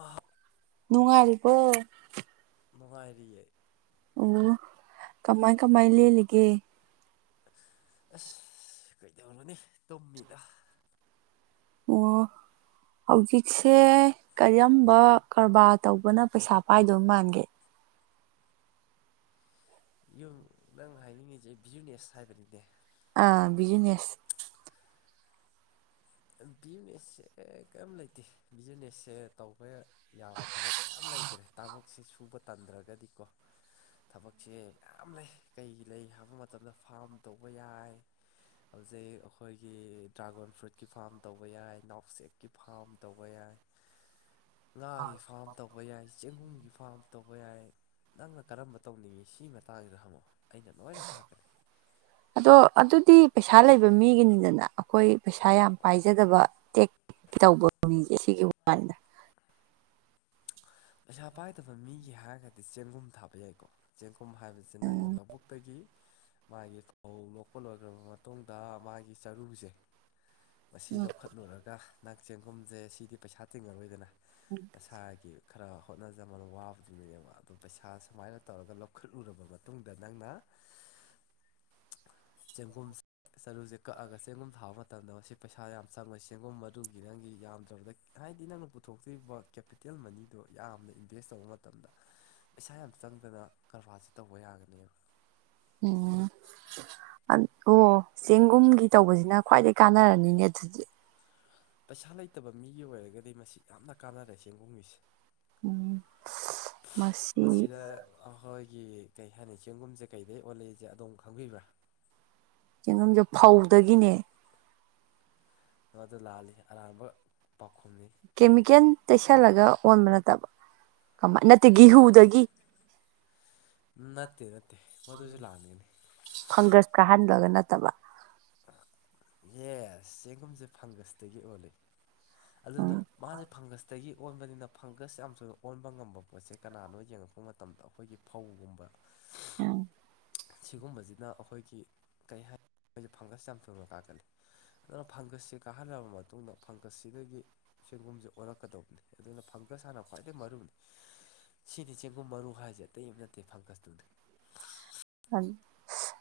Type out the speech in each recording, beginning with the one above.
ꯑꯥ ꯅꯨꯡꯉꯥꯏꯔꯤ ꯄꯣ ꯅꯨꯡꯉꯥꯏꯔꯤꯌꯦ ꯎꯝ ꯀꯃꯥꯏ ꯀꯃꯥꯏ ꯂꯦꯜꯂꯤꯒꯦ ꯑꯁ ꯀꯣꯏꯗ ꯍꯣꯅꯤ ꯇꯣꯝꯃꯤꯗ ꯑꯣ ꯍꯧꯖꯤꯛꯁꯦ ꯀꯔꯝꯕ ꯀꯔꯕꯥꯔ ꯇꯧꯕꯅ ꯄꯩꯁꯥ ꯄꯥꯏꯗꯣꯏ ꯃꯥꯟꯒꯦ ꯌꯨꯝ ꯅꯪ ꯍꯥꯏꯅꯤꯡꯉꯤꯁꯦ ꯕꯤꯖꯤꯨꯅꯦꯁ ꯍꯥꯏꯕꯅꯤꯅꯦ ꯑꯥ ꯕꯤꯖꯤꯅꯦꯁ ꯕꯤꯖꯤꯅꯦꯁꯁꯦ ꯀꯔꯤꯝ ꯂꯩꯇꯦ ꯕꯤꯖꯤꯅꯦꯁꯁꯦ ꯇꯧꯕ ꯌꯥꯕ ꯊꯕꯛ ꯃꯌꯥꯝ ꯂꯩꯈ꯭ꯔꯦ ꯊꯕꯛꯁꯦ ꯁꯨꯕ ꯇꯟꯗ꯭ꯔꯒꯗꯤꯀꯣ ꯊꯕꯛꯁꯦ ꯃꯌꯥꯝ ꯂꯩ ꯀꯩ ꯂꯩ ꯍꯥꯏꯕ ꯃꯇꯝꯗ ꯐꯥꯝ ꯇꯧꯕ ꯌꯥꯏ ꯍꯧꯖꯤꯛ ꯑꯩꯈꯣꯏꯒꯤ ꯗ꯭ꯔꯥꯒꯣꯟ ꯐ꯭ꯔꯨꯏꯠ ꯀꯤ ꯐꯥꯔꯝ ꯇꯧꯕ ꯌꯥꯏ ꯎꯁꯛꯀꯤ ꯐꯥꯔꯝ ꯇꯧꯕ ꯌꯥꯏ ꯉꯥꯒꯤ ꯐꯥꯝ ꯇꯧꯕ ꯌꯥꯏ ꯆꯦꯡꯒꯨꯝ ꯒꯤ ꯐꯥꯝ ꯇꯧꯕ ꯌꯥꯏ ꯅꯪꯅ ꯀꯔꯝꯕ ꯇꯧꯅꯤꯡꯉꯤ ꯁꯤ ꯃꯇꯥꯡꯁꯤꯗ ꯍꯪꯃꯛꯑꯣ ꯑꯗꯣ ꯑꯗꯨ ꯤ ꯄꯩꯁꯥ ꯂꯩꯕ ꯃꯤꯒꯤꯅꯤꯗꯅ ꯑꯩꯈꯣꯏ ꯄꯩꯁꯥ ꯌꯥꯝ ꯄꯥꯏꯖꯗꯕ ꯇꯦꯛ ꯇꯧꯕ ꯃꯤꯁꯦ ꯁꯤꯒꯤ ꯋꯥꯥꯟꯗ ꯄꯩꯁꯥ ꯄꯥꯏꯗꯕ ꯃꯤꯒꯤ ꯍꯥꯏꯔꯒꯗꯤ ꯆꯦꯡꯒꯨꯝ ꯊꯥꯕ ꯌꯥꯏꯀꯣ ꯆꯦꯡꯒꯨꯝ ꯍꯥꯏꯕꯁꯤ ꯅꯪꯅ ꯂꯧꯕꯨꯛꯇꯒꯤ [inaudible] ꯃꯥꯒꯤ ꯐꯧ ꯂꯣꯛꯄ ꯂꯣꯏꯈ꯭ꯔꯕ ꯃꯇꯨꯡꯗ ꯃꯥꯒꯤ ꯆꯔꯨꯁꯦ ꯃꯁꯤ ꯎꯝ ꯂꯧꯈꯠꯂꯨꯔꯒ ꯅꯥꯛ ꯆꯦꯡꯒꯨꯝꯁꯦ ꯁꯤꯗꯤ ꯄꯩꯁꯥ ꯇꯤꯡꯉꯔꯣꯏꯗꯅ ꯃꯁꯥꯒꯤ ꯈꯔ ꯍꯣꯠꯅꯖꯃꯅ ꯋꯥꯕꯗꯨꯅꯦꯅꯦꯕ ꯑꯗ ꯄꯩꯁꯥ ꯁꯨꯃꯥꯏꯅ ꯇꯧꯔꯒ ꯂꯧꯈꯠꯂꯨꯔꯕ ꯃꯇꯨꯡꯗ ꯅꯪꯅ [inaudible] ꯆꯒꯨꯝ ꯆꯔꯨꯁꯦ ꯀꯛꯑꯒ ꯆꯦꯡꯒꯨꯝ ꯊꯥꯕ ꯃꯇꯝꯗ ꯃꯁꯤ ꯄꯩꯁꯥ ꯌꯥꯝ ꯆꯪꯉ ꯆꯦꯡꯒꯨꯝ ꯃꯔꯨꯒꯤ ꯅꯪꯒꯤ ꯌꯥꯝꯗ꯭ꯔꯕꯗ ꯍꯥꯏꯗꯤ ꯅꯪꯅ ꯄꯨꯊꯣꯛꯇꯣꯔꯤꯕ ꯀꯦꯄꯤꯇꯦꯜ ꯑꯗꯣ ꯌꯥꯝꯅ ꯏꯟꯚꯦꯁ ꯇꯧꯕ ꯃꯇꯝꯗ ꯄꯩꯁꯥ ꯌꯥꯝ ꯆꯪꯗꯅ ꯀꯔꯕꯥꯔꯁ ꯇꯧꯕ ꯌꯥꯒꯅꯦꯕ ꯎꯝ ꯑꯣ ꯆꯦꯡꯒꯨꯝꯒꯤ ꯇꯧꯕꯁꯤꯅ ꯈ꯭ꯋꯥꯏꯗꯒꯤ ꯀꯥꯟꯅꯔꯅꯤꯅꯦ ꯑꯗꯨꯗꯤ ꯄꯩꯁꯥ ꯂꯩꯇꯕ ꯃꯤꯒꯤ ꯑꯣꯏꯔꯒꯗꯤ ꯃꯁꯤ ꯌꯥꯝꯅ ꯀꯥꯟꯅꯔꯦ ꯆꯦꯡꯒꯣꯡꯒꯤꯁꯦ ꯎ ꯃꯁꯤ ꯒꯤ ꯀꯩ ꯍꯥꯏꯅꯤ ꯆꯦꯡꯒꯨꯝꯁꯦ ꯀꯩꯗꯩ ꯑꯣꯂꯛꯏꯁꯦ ꯑꯣꯝ ꯈꯪꯕꯤꯕ꯭ꯔꯥ ꯆꯦꯡꯒꯨꯝꯁꯦ ꯐꯧꯗꯒꯤꯅꯦ ꯑꯗꯨꯗ ꯂꯥꯜꯂꯤ ꯑꯔꯥꯟꯕ ꯄꯥꯎꯈꯨꯝꯅꯤ ꯀꯦꯃꯤꯀꯦꯜ ꯇꯩꯁꯜꯂꯒ ꯑꯣꯟꯕ ꯅꯠꯇꯕ ꯀꯃ ꯅꯠꯇꯦ ꯒꯍꯨꯗꯒꯤ ꯅꯠꯇꯦ ꯅꯠꯇꯦ ꯃꯗꯨꯁꯨ ꯂꯥꯛꯅꯤꯅꯤ ꯇꯕ ꯌꯦ ꯆꯦꯡꯒꯨꯝꯁꯦ ꯐꯪꯒꯁꯇꯒꯤ ꯑꯣꯜꯂꯤ ꯑꯗꯨꯅ ꯎꯝ ꯃꯥꯁꯦ ꯐꯪꯒꯁꯇꯒꯤ ꯑꯣꯟꯕꯅꯤꯅ ꯐꯪꯒꯁ ꯌꯥꯝ ꯁꯨꯅ ꯑꯣꯟꯕ ꯉꯝꯕ ꯄꯣꯠꯁꯦ ꯀꯅꯥꯅꯣ ꯌꯦꯡꯉꯛꯄ ꯃꯇꯝꯗ ꯑꯩꯈꯣꯏꯒꯤ ꯐꯧꯒꯨꯝꯕ ꯑꯝ ꯁꯤꯒꯨꯝꯕꯁꯤꯅ ꯑꯩꯈꯣꯏꯒꯤ ꯀꯩ ꯍꯥꯏ ꯃꯣꯏꯁꯦ ꯐꯪꯒꯁ ꯌꯥꯝ ꯊꯨꯅ ꯀꯥꯀꯅꯤ ꯑꯗꯨꯅ ꯐꯪꯒꯁꯁꯦ ꯀꯥꯍꯜꯂꯕ ꯃꯇꯨꯡꯗ ꯐꯪꯒꯁꯁꯤꯗꯒꯤ ꯁꯦꯟꯒꯨꯝꯁꯦ ꯑꯣꯜꯂꯛꯀꯗꯧꯕꯅꯤ ꯑꯗꯨꯅ ꯀꯨꯒ ꯁꯥꯟꯅ ꯈ꯭ꯋꯥꯏꯗꯒꯤ ꯃꯔꯨꯅꯤ ꯁꯤꯗꯤ ꯆꯦꯡꯒꯨꯝ ꯃꯔꯨ ꯍꯥꯏꯁꯦ ꯑꯇꯩ ꯑꯃ ꯅꯠꯇꯦ ꯐꯪꯒꯁꯇꯨꯗꯤ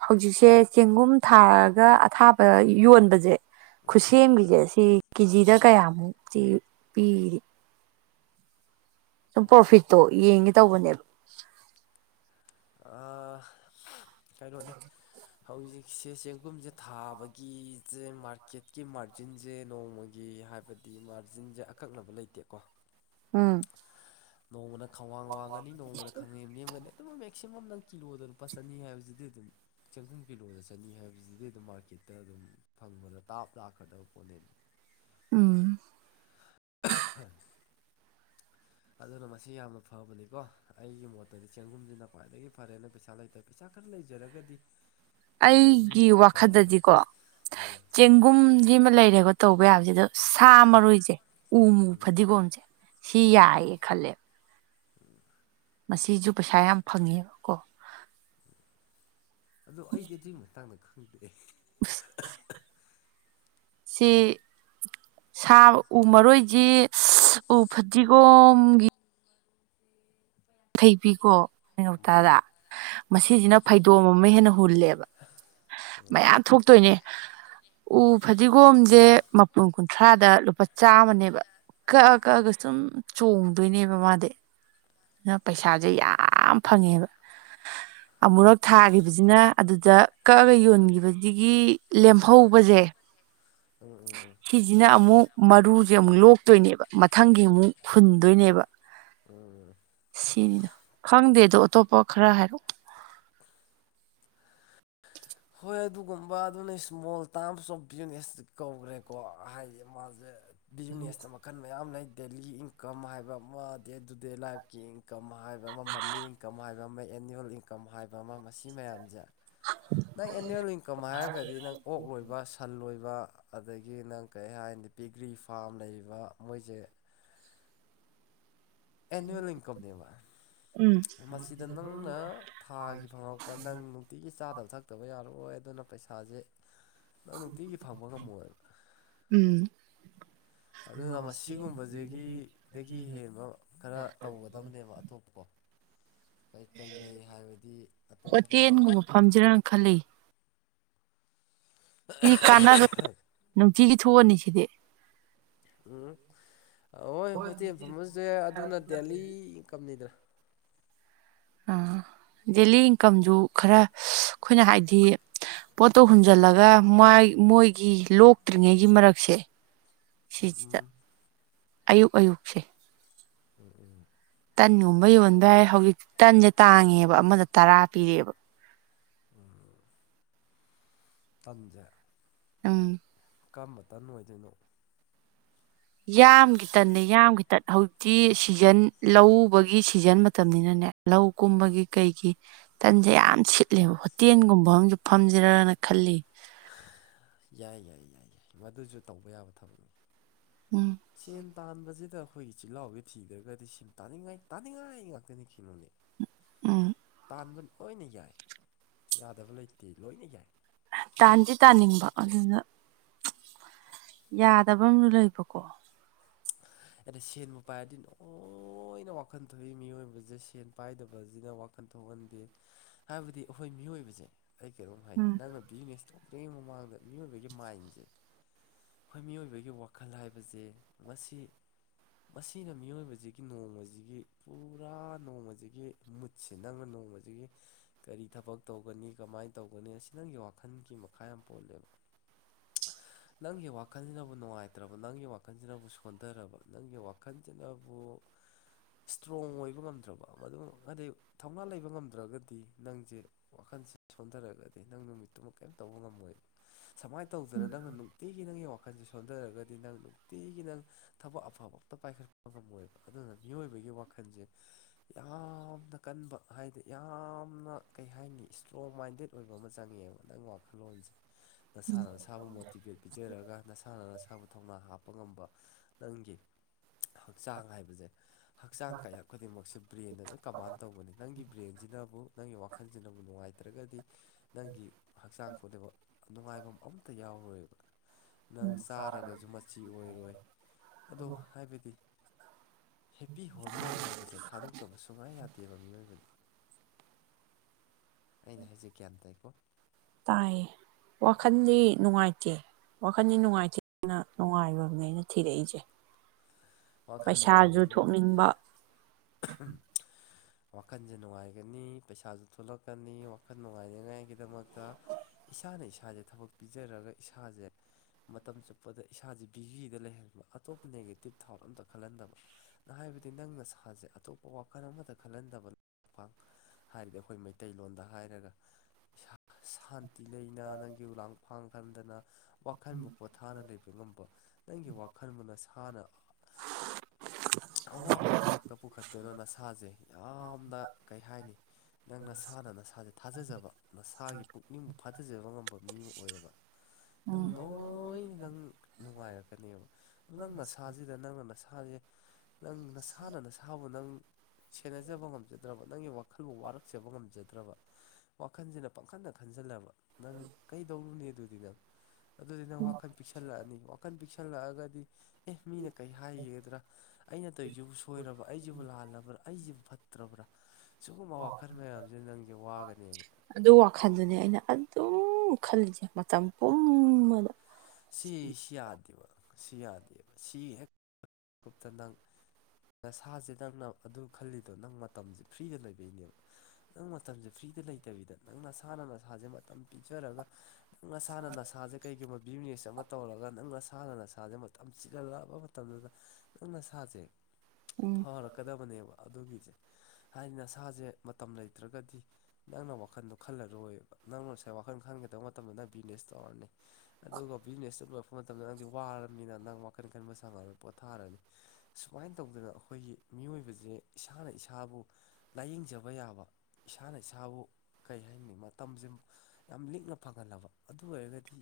ꯍꯧꯖꯤꯛꯁꯦ ꯆꯦꯡꯒꯨꯝ ꯊꯥꯔꯒ ꯑꯊꯥꯕ ꯌꯣꯟꯕꯁꯦ ꯎꯝ ꯈꯨꯠꯁꯦꯝꯒꯤꯁꯦ ꯁꯤ ꯀꯦꯖꯤꯗ ꯀꯌꯥꯃꯨꯛꯇꯤ ꯄꯤꯔꯤ ꯁꯨꯝ ꯄ꯭ꯔꯣꯐꯤꯠꯇꯣ ꯌꯦꯡꯒꯦ ꯇꯧꯕꯅꯦꯕ ꯑꯥ ꯀꯩꯅꯣꯅꯤ ꯍꯧꯖꯤꯛꯁꯦ ꯆꯦꯡꯒꯨꯝꯁꯦ ꯊꯥꯕꯒꯤꯁꯦ ꯃꯥꯔꯀꯦꯠꯀꯤ ꯃꯥꯔꯖꯤꯟꯁꯦ ꯅꯣꯡꯃꯒꯤ ꯐꯤ ꯍꯥꯏꯕꯗꯤ ꯃꯥꯔꯖꯤꯟꯁꯦ ꯑꯀꯛꯅꯕ ꯂꯩꯇꯦꯀꯣ ꯎꯝ ꯅꯣꯡꯃꯅ ꯈ꯭ꯋꯥꯡ ꯋꯥꯡꯒꯅꯤ ꯅꯣꯡꯃꯅ ꯈꯥꯡꯅꯦꯝ ꯅꯦꯝꯒꯅꯤ ꯑꯗꯨ ꯃꯦꯛꯁꯤꯃꯝ ꯅꯪ ꯀꯤꯂꯣꯗ ꯂꯨꯄꯥ ꯆꯅꯤ ꯍꯥꯏꯕꯁꯤꯗꯤ ꯑꯗꯨꯝ ꯆꯪꯈꯨꯝ ꯀꯤꯂꯣꯗ ꯆꯅꯤ ꯍꯥꯏꯕꯁꯤꯗꯤ ꯑꯗꯨꯝ ꯃꯥꯔꯀꯦꯠ ꯍꯦꯛꯇ ꯑꯗꯨꯝ ꯐꯪꯕꯗ ꯇꯥꯞ ꯂꯥꯛꯀ꯭ꯔꯗꯕ ꯄꯣꯠꯅꯦ ꯎꯝ ꯑꯗꯨꯅ ꯃꯁꯤ ꯌꯥꯝꯅ ꯐꯕꯅꯤꯀꯣ ꯑꯩꯒꯤ ꯃꯣꯠꯇꯗꯤ ꯆꯦꯡꯒꯨꯝꯁꯤꯅ ꯈ꯭ꯋꯥꯏꯗꯒꯤ ꯐꯔꯦꯅ ꯄꯩꯁꯥ ꯂꯩꯇꯦ ꯄꯩꯁꯥ ꯈꯔ ꯂꯩꯖꯔꯒꯗꯤ ꯑꯗꯒꯤ ꯑꯩꯒꯤ ꯑꯐꯕ ꯋꯥꯈꯜꯗꯗꯤꯀꯣ ꯍꯥꯏꯇꯥꯔꯦ ꯎꯝ ꯆꯦꯡꯒꯨꯝꯗꯤꯃ ꯂꯩꯔꯦꯀꯣ ꯇꯧꯕ ꯌꯥꯕꯁꯤ ꯑꯗꯣ ꯁꯥ ꯃꯔꯣꯏꯁꯦ ꯎꯃꯨ ꯎꯝ ꯐꯗꯤꯒꯣꯝꯁꯦ ꯁꯤ ꯌꯥꯏꯌꯦ ꯈꯜꯂꯦ ꯃꯁꯤꯁꯨ ꯄꯩꯁꯥ ꯌꯥꯝ ꯐꯪꯉꯦꯕ ꯀꯣ ꯑꯗꯨ ꯑꯩꯗꯤ ꯑꯗꯨꯒꯤ ꯃꯇꯥꯡꯗ ꯈꯪꯗꯦ [unintelligible] ꯁꯤ ꯁꯥ ꯎ ꯃꯔꯣꯏꯁꯤ ꯎ ꯐꯗꯤꯒꯣꯝꯒꯤ ꯡꯈꯩꯕꯤꯀꯣ ꯍ ꯎꯝ ꯉꯧꯇꯥꯗ ꯃꯁꯤꯁꯤꯅ ꯐꯩꯗꯣꯝ ꯑꯃ ꯍꯦꯟꯅ ꯍꯨꯜꯂꯦꯕ ꯎꯝ ꯎꯝ ꯃꯌꯥꯝ ꯊꯣꯛꯇꯣꯏꯅꯦ ꯎ ꯐꯗꯤꯒꯣꯝꯁꯦ ꯃꯄꯨꯟ ꯀꯨꯟꯊ꯭ꯔꯥꯗ ꯂꯨꯄꯥ ꯆꯥꯝꯃꯅꯦꯕ ꯀꯛꯑ ꯀꯛꯑꯒ ꯁꯨꯝ ꯆꯣꯡꯗꯣꯏꯅꯦꯕ ꯃꯥꯗꯤ ꯅ ꯄꯩꯁꯥꯁꯦ ꯌꯥꯝ ꯐꯪꯉꯦꯕ ꯑꯃꯨꯔꯛ ꯊꯥꯈꯤꯕꯁꯤꯅ ꯑꯗꯨꯗ ꯀꯛꯑꯒ ꯌꯣꯟꯈꯤꯕꯗꯒꯤ ꯂꯦꯝꯍꯧꯕꯁꯦ ꯎꯝ ꯎꯝ ꯎꯝ [unintelligible] ꯁꯤꯁꯤꯅ ꯑꯃꯨꯛ ꯃꯔꯨꯁꯦ ꯑꯃꯨꯛ ꯂꯣꯛꯇꯣꯏꯅꯦꯕ ꯃꯊꯪꯒꯤ ꯑꯃꯨꯛ ꯍꯨꯟꯗꯣꯏꯅꯦꯕ ꯎꯝ ꯁꯤꯅꯤꯗꯣ ꯈꯪꯗꯦꯗꯣ ꯑꯇꯣꯞꯄ ꯈꯔ ꯍꯥꯏꯔꯛꯣ [unintelligible] ꯍꯣꯏ ꯑꯗꯨꯒꯨꯝꯕ ꯑꯗꯨꯅ ꯏꯁ ꯃꯣꯜ ꯇꯥꯝꯁꯨ ꯑꯣꯐ ꯕꯤꯖꯤꯅꯦꯁꯇ ꯀꯧꯈ꯭ꯔꯦꯀꯣ ꯍꯥꯏꯗꯤ ꯃꯥꯁꯦ ꯕꯤꯖꯤꯅꯦꯁꯇ ꯃꯈꯜ ꯃꯌꯥꯝ ꯂꯩ ꯗꯦꯂꯤ ꯏꯟꯀꯝ ꯍꯥꯏꯕ ꯑꯃ ꯗꯦ ꯇꯨ ꯗꯦ ꯂꯥꯏꯐꯀꯤ ꯏꯟꯀꯝ ꯍꯥꯏꯕ ꯑꯃ ꯃꯜꯂꯤ ꯏꯟꯀꯝ ꯍꯥꯏꯕ ꯑꯃ ꯑꯦꯅꯨꯋꯦꯜ ꯏꯟꯀꯝ ꯍꯥꯏꯕ ꯑꯃ ꯃꯁꯤ ꯃꯌꯥꯝꯁꯦ ꯅꯪ ꯑꯦꯅꯨꯋꯦꯜ ꯏꯟꯀꯝ ꯍꯥꯏꯔꯒꯗꯤ ꯅꯪ ꯑꯣꯛ ꯂꯣꯏꯕ ꯁꯟ ꯂꯣꯏꯕ ꯑꯗꯒꯤ ꯅꯪ ꯀꯔꯤ ꯍꯥꯏꯅꯤꯗꯤ ꯄꯤꯒ꯭ꯔꯤ ꯐꯥꯝ ꯂꯩꯔꯤꯕ ꯃꯣꯏꯁꯦ ꯑꯦꯟꯋꯦꯜ ꯏꯟꯀꯝꯅꯦꯕ ꯎꯝ ꯃꯁꯤꯗ ꯅꯪꯅ ꯊꯥꯒꯤ ꯐꯪꯉꯛꯄ ꯅꯪ ꯅꯨꯡꯇꯤꯒꯤ ꯆꯥꯗꯕ ꯊꯛꯇꯕ ꯌꯥꯔꯣꯏ ꯑꯗꯨꯅ ꯄꯩꯁꯥꯁꯦ ꯅꯪ ꯅꯨꯡꯇꯤꯒꯤ ꯐꯪꯕ ꯉꯝꯃꯣꯏꯕ ꯎꯝ ꯑꯗꯨꯅ ꯃꯁꯤꯒꯨꯝꯕꯁꯤꯒꯤ ꯗꯒꯤ ꯍꯦꯟꯕ ꯈꯔ ꯇꯧꯒꯗꯕꯅꯦꯕ ꯑꯇꯣꯞꯄꯀꯣ ꯀꯩꯀꯩ ꯂꯩ ꯍꯥꯏꯕꯗꯤ ꯑꯇꯣꯞꯄ ꯍꯣꯇꯦꯜꯒꯨꯝꯕ ꯐꯝꯁꯤꯔꯅ ꯈꯜꯂ ꯁꯤꯗꯤ ꯀꯥꯟꯅ ꯅꯨꯡꯇꯤꯒꯤ ꯊꯣꯛꯑꯅꯤ ꯁꯤꯗꯤ ꯎꯝ ꯍꯣꯏ ꯍꯣꯇꯦꯜ ꯐꯝꯃꯁꯨꯗꯤ ꯑꯗꯨꯅ ꯗꯦꯜꯂꯤ ꯏꯟꯀꯝꯅꯤꯗꯅ ꯗꯦꯜꯂꯤ ꯏꯟꯀꯝꯗꯨ ꯈꯔ ꯑꯩꯈꯣꯏꯅ ꯍꯥꯏꯗꯤ ꯄꯣꯠꯇꯣ ꯍꯨꯝꯖꯤꯜꯂꯒ ꯃꯣꯏꯒꯤ ꯂꯣꯛꯇ꯭ꯔꯤꯉꯩꯒꯤ ꯃꯔꯛꯁꯦ ꯎꯝ ꯁꯤꯁꯤꯗ ꯎꯝ ꯑꯌꯨꯛ ꯑꯌꯨꯛꯁꯦ ꯎꯝ ꯎꯝ ꯇꯟꯒꯨꯝꯕ ꯌꯣꯟꯕ ꯌꯥꯏ ꯍꯧꯖꯤꯛꯇꯤ ꯇꯟꯁꯦ ꯇꯥꯡꯉꯦꯕ ꯑꯃꯗ ꯇꯔꯥ ꯄꯤꯔꯛꯑꯦꯕ ꯇꯟꯖ ꯎꯝ ꯀꯝꯕꯇꯟ ꯑꯣꯏꯗꯣꯏꯅꯣ ꯌꯥꯝꯒꯤ ꯇꯟꯟꯅ ꯌꯥꯝ ꯈꯤꯇꯟ ꯍꯧꯖꯤꯛꯇꯤ ꯁꯤꯖꯟ ꯂꯧꯕꯒꯤ ꯁꯤꯖꯟ ꯃꯇꯝꯅꯤꯅꯅꯦ ꯂꯧ ꯀꯨꯝꯕꯒꯤ ꯀꯩꯒꯤ ꯇꯟꯁꯦ ꯌꯥꯝ ꯁꯤꯠꯂꯦꯕ ꯍꯣꯇꯦꯜꯒꯨꯝꯕ ꯑꯃꯁꯝꯨ ꯐꯝꯖꯔꯒꯅ ꯈꯜꯂꯤ ꯌꯥꯏ ꯌꯥꯏ ꯌꯥꯏ ꯌꯥꯏ ꯃꯗꯨꯁꯨ ꯇꯧꯕ ꯌꯥꯕ ꯊꯕꯛꯅꯤ ꯎꯝ ꯁꯦꯟ ꯇꯥꯟꯕꯕꯁꯤꯗ ꯑꯩꯈꯣꯏꯒꯤ ꯆꯤꯜꯍꯥꯎꯒꯤ ꯊꯤꯗ꯭ꯔꯒꯗꯤ ꯁꯤ ꯇꯥꯅꯤꯡꯉꯥꯏ ꯇꯥꯅꯤꯡꯉꯥꯏ ꯉꯥꯛꯇꯅꯤ ꯀꯩꯅꯣꯅꯦ ꯎꯝ ꯄꯥꯟꯕꯥꯟꯕ ꯂꯣꯏꯅ ꯌꯥꯏ ꯌꯥꯗꯕ ꯂꯩꯇꯦ ꯂꯣꯏꯅ ꯌꯥꯏ ꯇꯥꯟꯗꯤ ꯇꯥꯅꯤꯡꯕ ꯑꯗꯨꯅ ꯌꯥꯗꯕ ꯑꯃꯅ ꯂꯩꯕꯀꯣ ꯑꯗ ꯁꯦꯟꯕꯨ ꯄꯥꯏꯔꯗꯤ ꯂꯣꯏꯅ ꯋꯥꯈꯟ ꯊꯣꯛꯏ ꯃꯤꯑꯣꯏꯕꯁꯦ ꯁꯦꯟ ꯄꯥꯏꯗꯕꯁꯤꯅ ꯋꯥꯈꯜ ꯍꯟꯊꯣꯛꯍꯟꯗꯦ ꯍꯥꯏꯕꯗꯤ ꯑꯩꯈꯣꯏ ꯃꯤꯑꯣꯏꯕꯁꯦ ꯑꯩ ꯀꯩꯗꯣꯧꯝ ꯍꯥꯏꯒ ꯎꯝ ꯅꯪꯅ ꯕꯤꯖꯤꯅꯦꯁꯇꯣ ꯑꯗꯨꯒꯤ ꯃꯃꯥꯡꯗ ꯃꯤꯑꯣꯏꯕꯒꯤ ꯃꯥꯏꯟꯁꯦ ꯑꯩꯈꯣꯏ ꯃꯤꯑꯣꯏꯕꯒꯤ ꯋꯥꯈꯜ ꯍꯥꯏꯕꯁꯦ ꯃꯁꯤ [inaudible] ꯃꯁꯤꯅ ꯃꯤꯑꯣꯏꯕꯁꯤꯒꯤ ꯅꯣꯡꯃꯁꯤꯒꯤ ꯄꯨꯔꯥ ꯅꯣꯡꯃꯁꯤꯒꯤ ꯃꯨꯠꯁꯦ ꯅꯪꯅ ꯅꯣꯡꯃꯁꯤ ꯑꯗꯒꯤ ꯀꯔꯤ ꯊꯕꯛ ꯇꯧꯒꯅꯤ ꯀꯃꯥꯏꯅ ꯇꯧꯒꯅꯤ ꯑꯁꯤ ꯅꯪꯒꯤ ꯋꯥꯈꯜꯒꯤ ꯃꯈꯥ ꯌꯥꯝ ꯄꯣꯜꯂꯦꯕ ꯅꯪꯒꯤ ꯋꯥꯈꯜꯁꯤꯅꯕꯨ ꯅꯨꯡꯉꯥꯏꯇ꯭ꯔꯕ ꯅꯪꯒꯤ ꯋꯥꯈꯜꯁꯤꯅꯕꯨ ꯁꯣꯟꯊꯔꯕ ꯅꯪꯒꯤ ꯋꯥꯈꯜꯁꯤꯅꯕꯨ ꯏꯁꯇ꯭ꯔꯣꯡ ꯑꯣꯏꯕ ꯉꯝꯗ꯭ꯔꯕ ꯃꯗꯨ ꯑꯗꯩ ꯊꯧꯅꯥ ꯂꯩꯕ ꯉꯝꯗ꯭ꯔꯒꯗꯤ ꯅꯪꯁꯦ ꯋꯥꯈꯜ ꯁꯣꯟꯊꯔꯒꯗꯤ ꯅꯪ ꯅꯨꯃꯤꯠꯇꯨꯃꯛ ꯀꯔꯤꯝ ꯇꯧꯕ ꯉꯝꯃꯣꯏꯕ ꯁꯨꯃꯥꯏꯅ ꯇꯧꯗꯅ ꯅꯪꯅ ꯅꯨꯡꯇꯤꯒꯤ ꯅꯪꯒꯤ ꯋꯥꯈꯜꯁꯦ ꯁꯣꯟꯊꯔꯒꯗꯤ ꯅꯪ ꯅꯨꯡꯇꯤꯒꯤ ꯅꯪ ꯊꯕꯛ ꯑꯐꯕ ꯑꯝꯇ ꯄꯥꯏꯈꯠꯄ ꯉꯝꯃꯣꯏꯕ ꯑꯗꯨꯅ ꯃꯤꯑꯣꯏꯕꯒꯤ ꯋꯥꯈꯜꯁꯦ ꯌꯥꯝꯅ ꯀꯟꯕ ꯍꯥꯏꯗꯤ ꯌꯥꯝꯅ ꯀꯩ ꯍꯥꯏꯅꯤ ꯏꯁꯇ꯭ꯔꯣꯡ ꯃꯥꯏꯟꯗꯦꯠ ꯑꯣꯏꯕ ꯑꯃ ꯆꯪꯉꯦꯕ ꯅꯪꯒꯤ ꯋꯥꯈꯜꯂꯣꯟꯁꯦ ꯅꯁꯥꯅ ꯅꯁꯥꯕꯨ ꯃꯣꯇꯤꯚꯦꯠ ꯄꯤꯖꯔꯒ ꯅꯁꯥꯅ ꯅꯁꯥꯕꯨ ꯊꯧꯅꯥ ꯍꯥꯞꯄ ꯉꯝꯕ ꯅꯪꯒꯤ [inaudible] ꯍꯛꯆꯥꯡ ꯍꯥꯏꯕꯁꯦ ꯍꯛꯆꯥꯡ ꯀꯌꯥ ꯈꯨꯗꯤꯡꯃꯛꯁꯦ ꯕ꯭ꯔꯦꯟꯗ ꯂꯣꯏ ꯀꯃꯥꯟ ꯇꯧꯕꯅꯦ ꯅꯪꯒꯤ ꯕ꯭ꯔꯦꯟꯁꯤꯅ ꯅꯪꯒꯤ ꯋꯥꯈꯜꯁꯤꯅꯕꯨ ꯅꯨꯡꯉꯥꯏꯇ꯭ꯔꯒꯗꯤ ꯅꯪꯒꯤ ꯍꯛꯆꯥꯡ ꯀꯕ ꯅꯨꯡꯉꯥꯏꯐꯝ ꯑꯃꯇ ꯌꯥꯎꯔꯣꯏꯕ ꯅꯪ ꯆꯥꯔꯒꯁꯨ ꯃꯆꯤ ꯑꯣꯏꯔꯣꯏ ꯑꯗꯣ ꯍꯥꯏꯕꯗꯤ ꯍꯦꯞꯄꯤ ꯍꯣꯔꯃꯣꯟ ꯍꯥꯏꯕꯁꯦ ꯊꯥꯗꯣꯛꯇꯕ ꯁꯨꯡꯌꯥ ꯌꯥꯗꯦꯕ ꯃꯤꯑꯣꯏꯕꯗ ꯑꯩꯅ ꯍꯥꯏꯖꯦ ꯒ꯭ꯌꯥꯟ ꯇꯥꯏꯀꯣ ꯇꯥꯏꯌꯦ ꯋꯥꯈꯟꯗꯤ ꯅꯨꯡꯉꯥꯏꯇꯦ ꯋꯥꯈꯟꯗꯤ ꯅꯨꯡꯉꯥꯏ-ꯊꯤꯅ ꯅꯨꯡꯉꯥꯏꯕꯝꯅꯦ ꯑꯩꯅ ꯊꯤꯔꯛꯏꯁꯦ ꯋꯥꯈꯜ ꯄꯩꯁꯥꯁꯨ ꯅꯨꯡꯉꯥꯏꯒꯅꯤ ꯊꯣꯛꯅꯤꯡꯕ ꯋꯥꯈꯜꯁꯦ ꯅꯨꯡꯉꯥꯏꯒꯅꯤ ꯄꯩꯁꯥꯁꯨ ꯊꯣꯛꯂꯛꯀꯅꯤ ꯋꯥꯈꯜ ꯅꯨꯡꯉꯥꯏꯅꯤꯉꯥꯏꯒꯤꯗꯃꯛꯇ ꯏꯁꯥꯅ ꯏꯁꯥꯁꯦ ꯊꯕꯛ ꯄꯤꯖꯔꯒ ꯏꯁꯥꯁꯦ ꯃꯇꯝ ꯆꯨꯞꯄꯗ ꯏꯁꯥꯥꯁꯦ ꯕꯤꯖꯤꯗ ꯂꯩꯍꯟꯕ ꯑꯇꯣꯞꯄ ꯅꯦꯒꯦꯇꯤꯞ ꯊꯥꯎꯠ ꯑꯝꯇ ꯈꯜꯍꯟꯗꯕ ꯅ ꯍꯥꯏꯕꯗꯤ ꯅꯪꯅ ꯅꯁꯥꯁꯦ ꯑꯇꯣꯞꯄ ꯋꯥꯈꯜ ꯑꯃꯇ ꯈꯜꯍꯟꯗꯕ ꯥꯕ ꯍꯥꯏꯔꯗꯤ ꯑꯩꯈꯣꯏ ꯃꯩꯇꯩꯂꯣꯟꯗ ꯍꯥꯏꯔꯒ ꯁꯥ ꯁꯥꯟ ꯇꯤ ꯂꯩꯅ ꯅꯪꯒꯤ ꯎ ꯂꯥꯡ ꯐꯥꯡ ꯈꯟꯗꯅ ꯋꯥꯈꯟꯕꯨ ꯄꯣꯊꯥꯅ ꯂꯩꯕ ꯉꯝꯕ ꯅꯪꯒꯤ ꯋꯥ ꯈꯟꯕ ꯅꯁꯥꯅ ꯑꯋꯥꯡꯕ ꯊꯥꯛꯇ ꯄꯨꯈꯠꯇꯨꯅ ꯅꯁꯥꯁꯦ ꯌꯥꯝꯅ ꯀꯩ ꯍꯥꯏꯅꯤ ꯅꯪ ꯅꯁꯥꯅ ꯅꯁꯥꯁꯦ ꯊꯥꯖꯖꯕ ꯅꯁꯥꯒꯤ ꯄꯨꯛꯅꯤꯡꯕꯨ ꯐꯥꯊꯖꯕ ꯉꯝꯕ ꯃꯤ ꯑꯃ ꯑꯣꯏꯔꯕ ꯅꯪ ꯂꯣꯏꯅ ꯅꯪ ꯅꯨꯡꯉꯥꯏꯔꯛꯀꯅꯦꯕ ꯑꯗꯨ ꯅꯪ ꯅꯁꯥꯁꯤꯗ ꯅꯪꯅ ꯅꯁꯥꯁꯦ ꯅꯪ ꯅꯁꯥꯅ ꯅꯁꯥꯕꯨ ꯅꯪ ꯁꯦꯟꯅꯖꯕ ꯉꯝꯖꯗ꯭ꯔꯕ ꯅꯪꯒꯤ ꯋꯥꯈꯟꯕꯨ ꯋꯥꯔꯛꯆꯕ ꯉꯝꯖꯗ꯭ꯔꯕ ꯋꯥ ꯈꯟꯁꯤꯅ ꯄꯡꯈꯟꯅ ꯈꯟꯖꯜꯂꯕ ꯅꯪ ꯀꯩꯗꯧꯔꯨꯅꯤ ꯑꯗꯨꯗꯤ ꯅꯪ ꯑꯗꯨꯗꯤ ꯅꯪ ꯋꯥꯈꯜ ꯄꯤꯛꯁꯜꯂꯛꯑꯅꯤ ꯋꯥꯈꯜ ꯄꯤꯛꯁꯜꯂꯛ ꯑꯒꯗꯤ ꯑꯦ ꯃꯤꯅ ꯀꯩ ꯍꯥꯏꯒꯤꯒꯗ꯭ꯔꯥ ꯑꯩꯅ ꯇꯧꯏꯁꯤꯕꯨ ꯁꯣꯏꯔꯕ ꯑꯩꯁꯤꯕꯨ ꯂꯥꯜꯂꯕ꯭ꯔꯥ ꯑꯩꯁꯤꯕꯨ ꯐꯠꯇ꯭ꯔꯕ꯭ꯔꯥ ꯁꯤꯒꯨꯝꯕ ꯋꯥꯈꯜ ꯃꯌꯥꯝꯁꯦ ꯅꯪꯁꯦ ꯋꯥꯒꯅꯦꯕ ꯑꯗꯨ ꯋꯥꯈꯜꯗꯨꯅꯦ ꯑꯩꯅ ꯑꯗꯨꯝ ꯈꯜꯂꯤꯁꯦ ꯃꯇꯝ ꯄꯨꯝꯕꯗ ꯁꯤ ꯁꯤ ꯌꯥꯗꯦꯕ ꯁꯤ ꯌꯥꯗꯦꯕ ꯁꯤ ꯍꯦꯛ ꯀꯨꯞꯇ ꯅꯪ ꯅꯁꯥꯁꯦ ꯅꯪꯅ ꯑꯗꯨ ꯈꯜꯂꯤꯗꯣ ꯅꯪ ꯃꯇꯝꯁꯦ ꯐ꯭ꯔꯤꯗ ꯂꯩꯕꯩꯅꯦꯕ ꯅꯪ ꯃꯇꯝꯁꯦ ꯐ꯭ꯔꯤ ꯁꯤꯗ ꯂꯩꯇꯕꯤꯗ ꯅꯪ ꯅꯁꯥꯅ ꯅꯁꯥꯁꯦ ꯃꯇꯝ ꯄꯤꯖꯔꯒ ꯅꯪ ꯅꯁꯥꯅ ꯅꯁꯥꯁꯦ ꯀꯩꯒꯨꯝ ꯕꯤꯖꯤꯅꯦꯁ ꯑꯃ ꯇꯧꯔꯒ ꯅꯪ ꯅꯁꯥꯅ ꯅꯁꯥꯁꯦ ꯃꯇꯝ ꯆꯤꯜꯍꯜꯂꯛꯑꯕ ꯃꯇꯝꯗꯇ ꯅꯪ ꯅꯁꯥꯁꯦ ꯎꯝ ꯐꯔꯛꯀꯗꯕꯅꯦꯕ ꯑꯗꯨꯒꯤꯁꯦ ꯍꯥꯏꯗꯤ ꯅꯁꯥ ꯏꯁꯥꯁꯦ ꯃꯇꯝ ꯂꯩꯇ꯭ꯔꯒꯗꯤ ꯅꯪꯅ ꯋꯥꯈꯟꯗꯣ ꯈꯜꯂꯔꯣꯏꯕ ꯅꯪꯅ ꯉꯁꯥꯏ ꯋꯥꯈꯜ ꯈꯟꯒꯗꯕ ꯃꯇꯝꯗ ꯅꯪ ꯕꯤꯖꯤꯅꯦꯁ ꯇꯧꯔꯅꯤ ꯑꯗꯨꯒ ꯕꯤꯖꯤꯅꯦꯁꯇꯨ ꯂꯣꯏꯔꯛꯄ ꯃꯇꯝꯗ ꯅꯪꯗꯤ ꯋꯥꯔꯕꯅꯤꯅ ꯅꯪ ꯋꯥꯈꯟ ꯈꯟꯕ ꯁꯡꯉꯔꯣꯏ ꯄꯣꯊꯥꯔꯅꯤ ꯁꯨꯃꯥꯏꯅ ꯇꯧꯗꯅ ꯑꯩꯈꯣꯏꯒꯤ ꯃꯤꯑꯣꯏꯕꯖꯦ ꯏꯁꯥꯅ ꯏꯁꯥꯕꯨ ꯂꯥꯏꯌꯦꯡ ꯅꯤꯡꯤꯡꯖꯕ ꯌꯥꯕ ꯏꯁꯥꯅ ꯏꯁꯥꯕꯨ ꯀꯩ ꯍꯥꯏꯅꯤ ꯃꯇꯝꯁꯦ ꯌꯥꯝ ꯂꯤꯛꯅ ꯐꯪꯍꯜꯂꯕ ꯑꯗꯨ ꯑꯣꯏꯔꯒꯗꯤ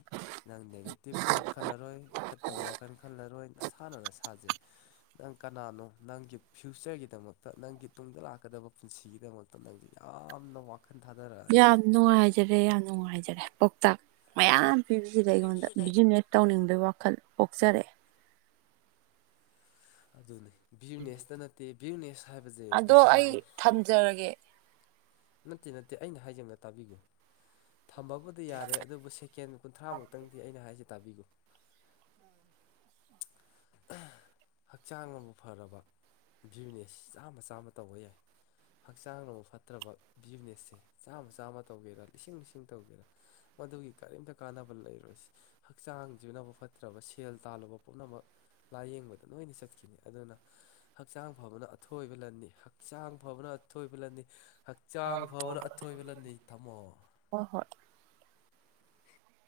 ꯅꯪ ꯅꯦꯒꯦꯇꯤꯞ ꯊꯥꯎꯠ ꯈꯜꯂꯔꯣꯏ ꯐꯠꯇꯕ ꯋꯥꯈꯜ ꯈꯜꯂꯔꯣꯏ ꯅ ꯁꯥꯅ ꯅꯁꯥ ꯅꯪ ꯀꯅꯥꯅꯣ ꯅꯪꯒꯤ ꯐ꯭ꯌꯨꯆꯔꯒꯤꯗꯃꯛꯇ ꯅꯪꯒꯤ ꯇꯨꯡꯗ ꯂꯥꯛꯀꯗꯕ ꯄꯨꯟꯁꯤꯒꯤꯗꯃꯛꯇ ꯅꯪꯁꯦ ꯌꯥꯝꯅ ꯋꯥ ꯌꯥꯝ ꯅꯨꯡꯉꯥꯏꯖꯔꯦ ꯌꯥꯝ ꯅꯨꯡꯉꯥꯏꯖꯔꯦ ꯄꯥꯎꯇꯥꯛ ꯃꯌꯥꯝ ꯄꯤꯕꯤꯕ ꯑꯩꯉꯣꯟꯗ ꯕꯤꯖꯤꯅꯦꯁ ꯇꯧꯅꯤꯡꯕꯒꯤ ꯋꯥꯈꯜ ꯑꯣꯛꯆꯔꯛꯑꯦ ꯑꯗꯨꯅꯤ ꯚꯌꯨꯖꯅꯦꯁꯇ ꯅꯠꯇꯦ ꯚꯌꯨꯅꯦꯁ ꯑꯗꯣ ꯑꯩ ꯊꯝꯖꯔꯒꯦ ꯅꯠꯇꯦ ꯅꯠꯇꯦ ꯑꯩꯅ ꯍꯥꯏꯖꯦ ꯑꯝꯇꯥ ꯇꯥꯕꯤꯈꯣ ꯊꯝꯕꯕꯨꯗꯤ ꯌꯥꯔꯦ ꯑꯗꯨꯕꯨ ꯁꯦꯀꯦꯟ ꯀꯨꯟꯊ꯭ꯔꯥꯃꯨꯛꯇꯪꯗꯤ ꯑꯩꯅ ꯍꯥꯏꯁꯦ ꯇꯥꯕꯤꯒꯨ [inaudible] ꯍꯛꯆꯥꯡꯅꯕꯨ ꯐꯔꯕ ꯕꯌꯨꯖꯤꯅꯦꯁ ꯆꯥꯝꯃ ꯆꯥꯝꯃ ꯇꯧꯕ ꯌꯥꯏ ꯍꯛꯆꯥꯡ ꯅꯕꯨ ꯐꯠꯇ꯭ꯔꯕ ꯕꯤꯖꯤꯅꯦꯁꯁꯦ ꯆꯥꯝꯃ ꯆꯥꯝꯃ ꯇꯧꯒꯦꯔꯥ ꯂꯤꯁꯤꯡ ꯂꯤꯁꯤꯡ ꯇꯧꯒꯦꯔꯥ ꯃꯗꯨꯒꯤ ꯀꯔꯤꯝꯇ ꯀꯥꯟꯅꯕ ꯂꯩꯔꯣꯏ ꯍꯛꯆꯥꯡꯁꯤꯅꯕꯨ ꯐꯠꯇ꯭ꯔꯕ ꯁꯦꯜ ꯇꯥꯜꯂꯨꯕ ꯄꯨꯝꯅꯃꯛ ꯂꯥꯏꯌꯦꯡꯕꯗ ꯂꯣꯏꯅ ꯆꯠꯈꯤꯅꯤ ꯑꯗꯨꯅ ꯍꯛꯆꯥꯡ ꯐꯕꯅ ꯑꯊꯣꯏꯕ ꯂꯟꯅꯤ ꯍꯛꯆꯥꯡ ꯐ ꯐꯕꯅ ꯑꯊꯣꯏꯕ ꯂꯅꯤ ꯍꯛꯆꯥꯡ ꯐꯕꯅ ꯑꯊꯣꯏꯕ ꯂꯟꯅꯤ ꯊꯝꯃꯣ ꯍꯣꯏ ꯍꯣꯏ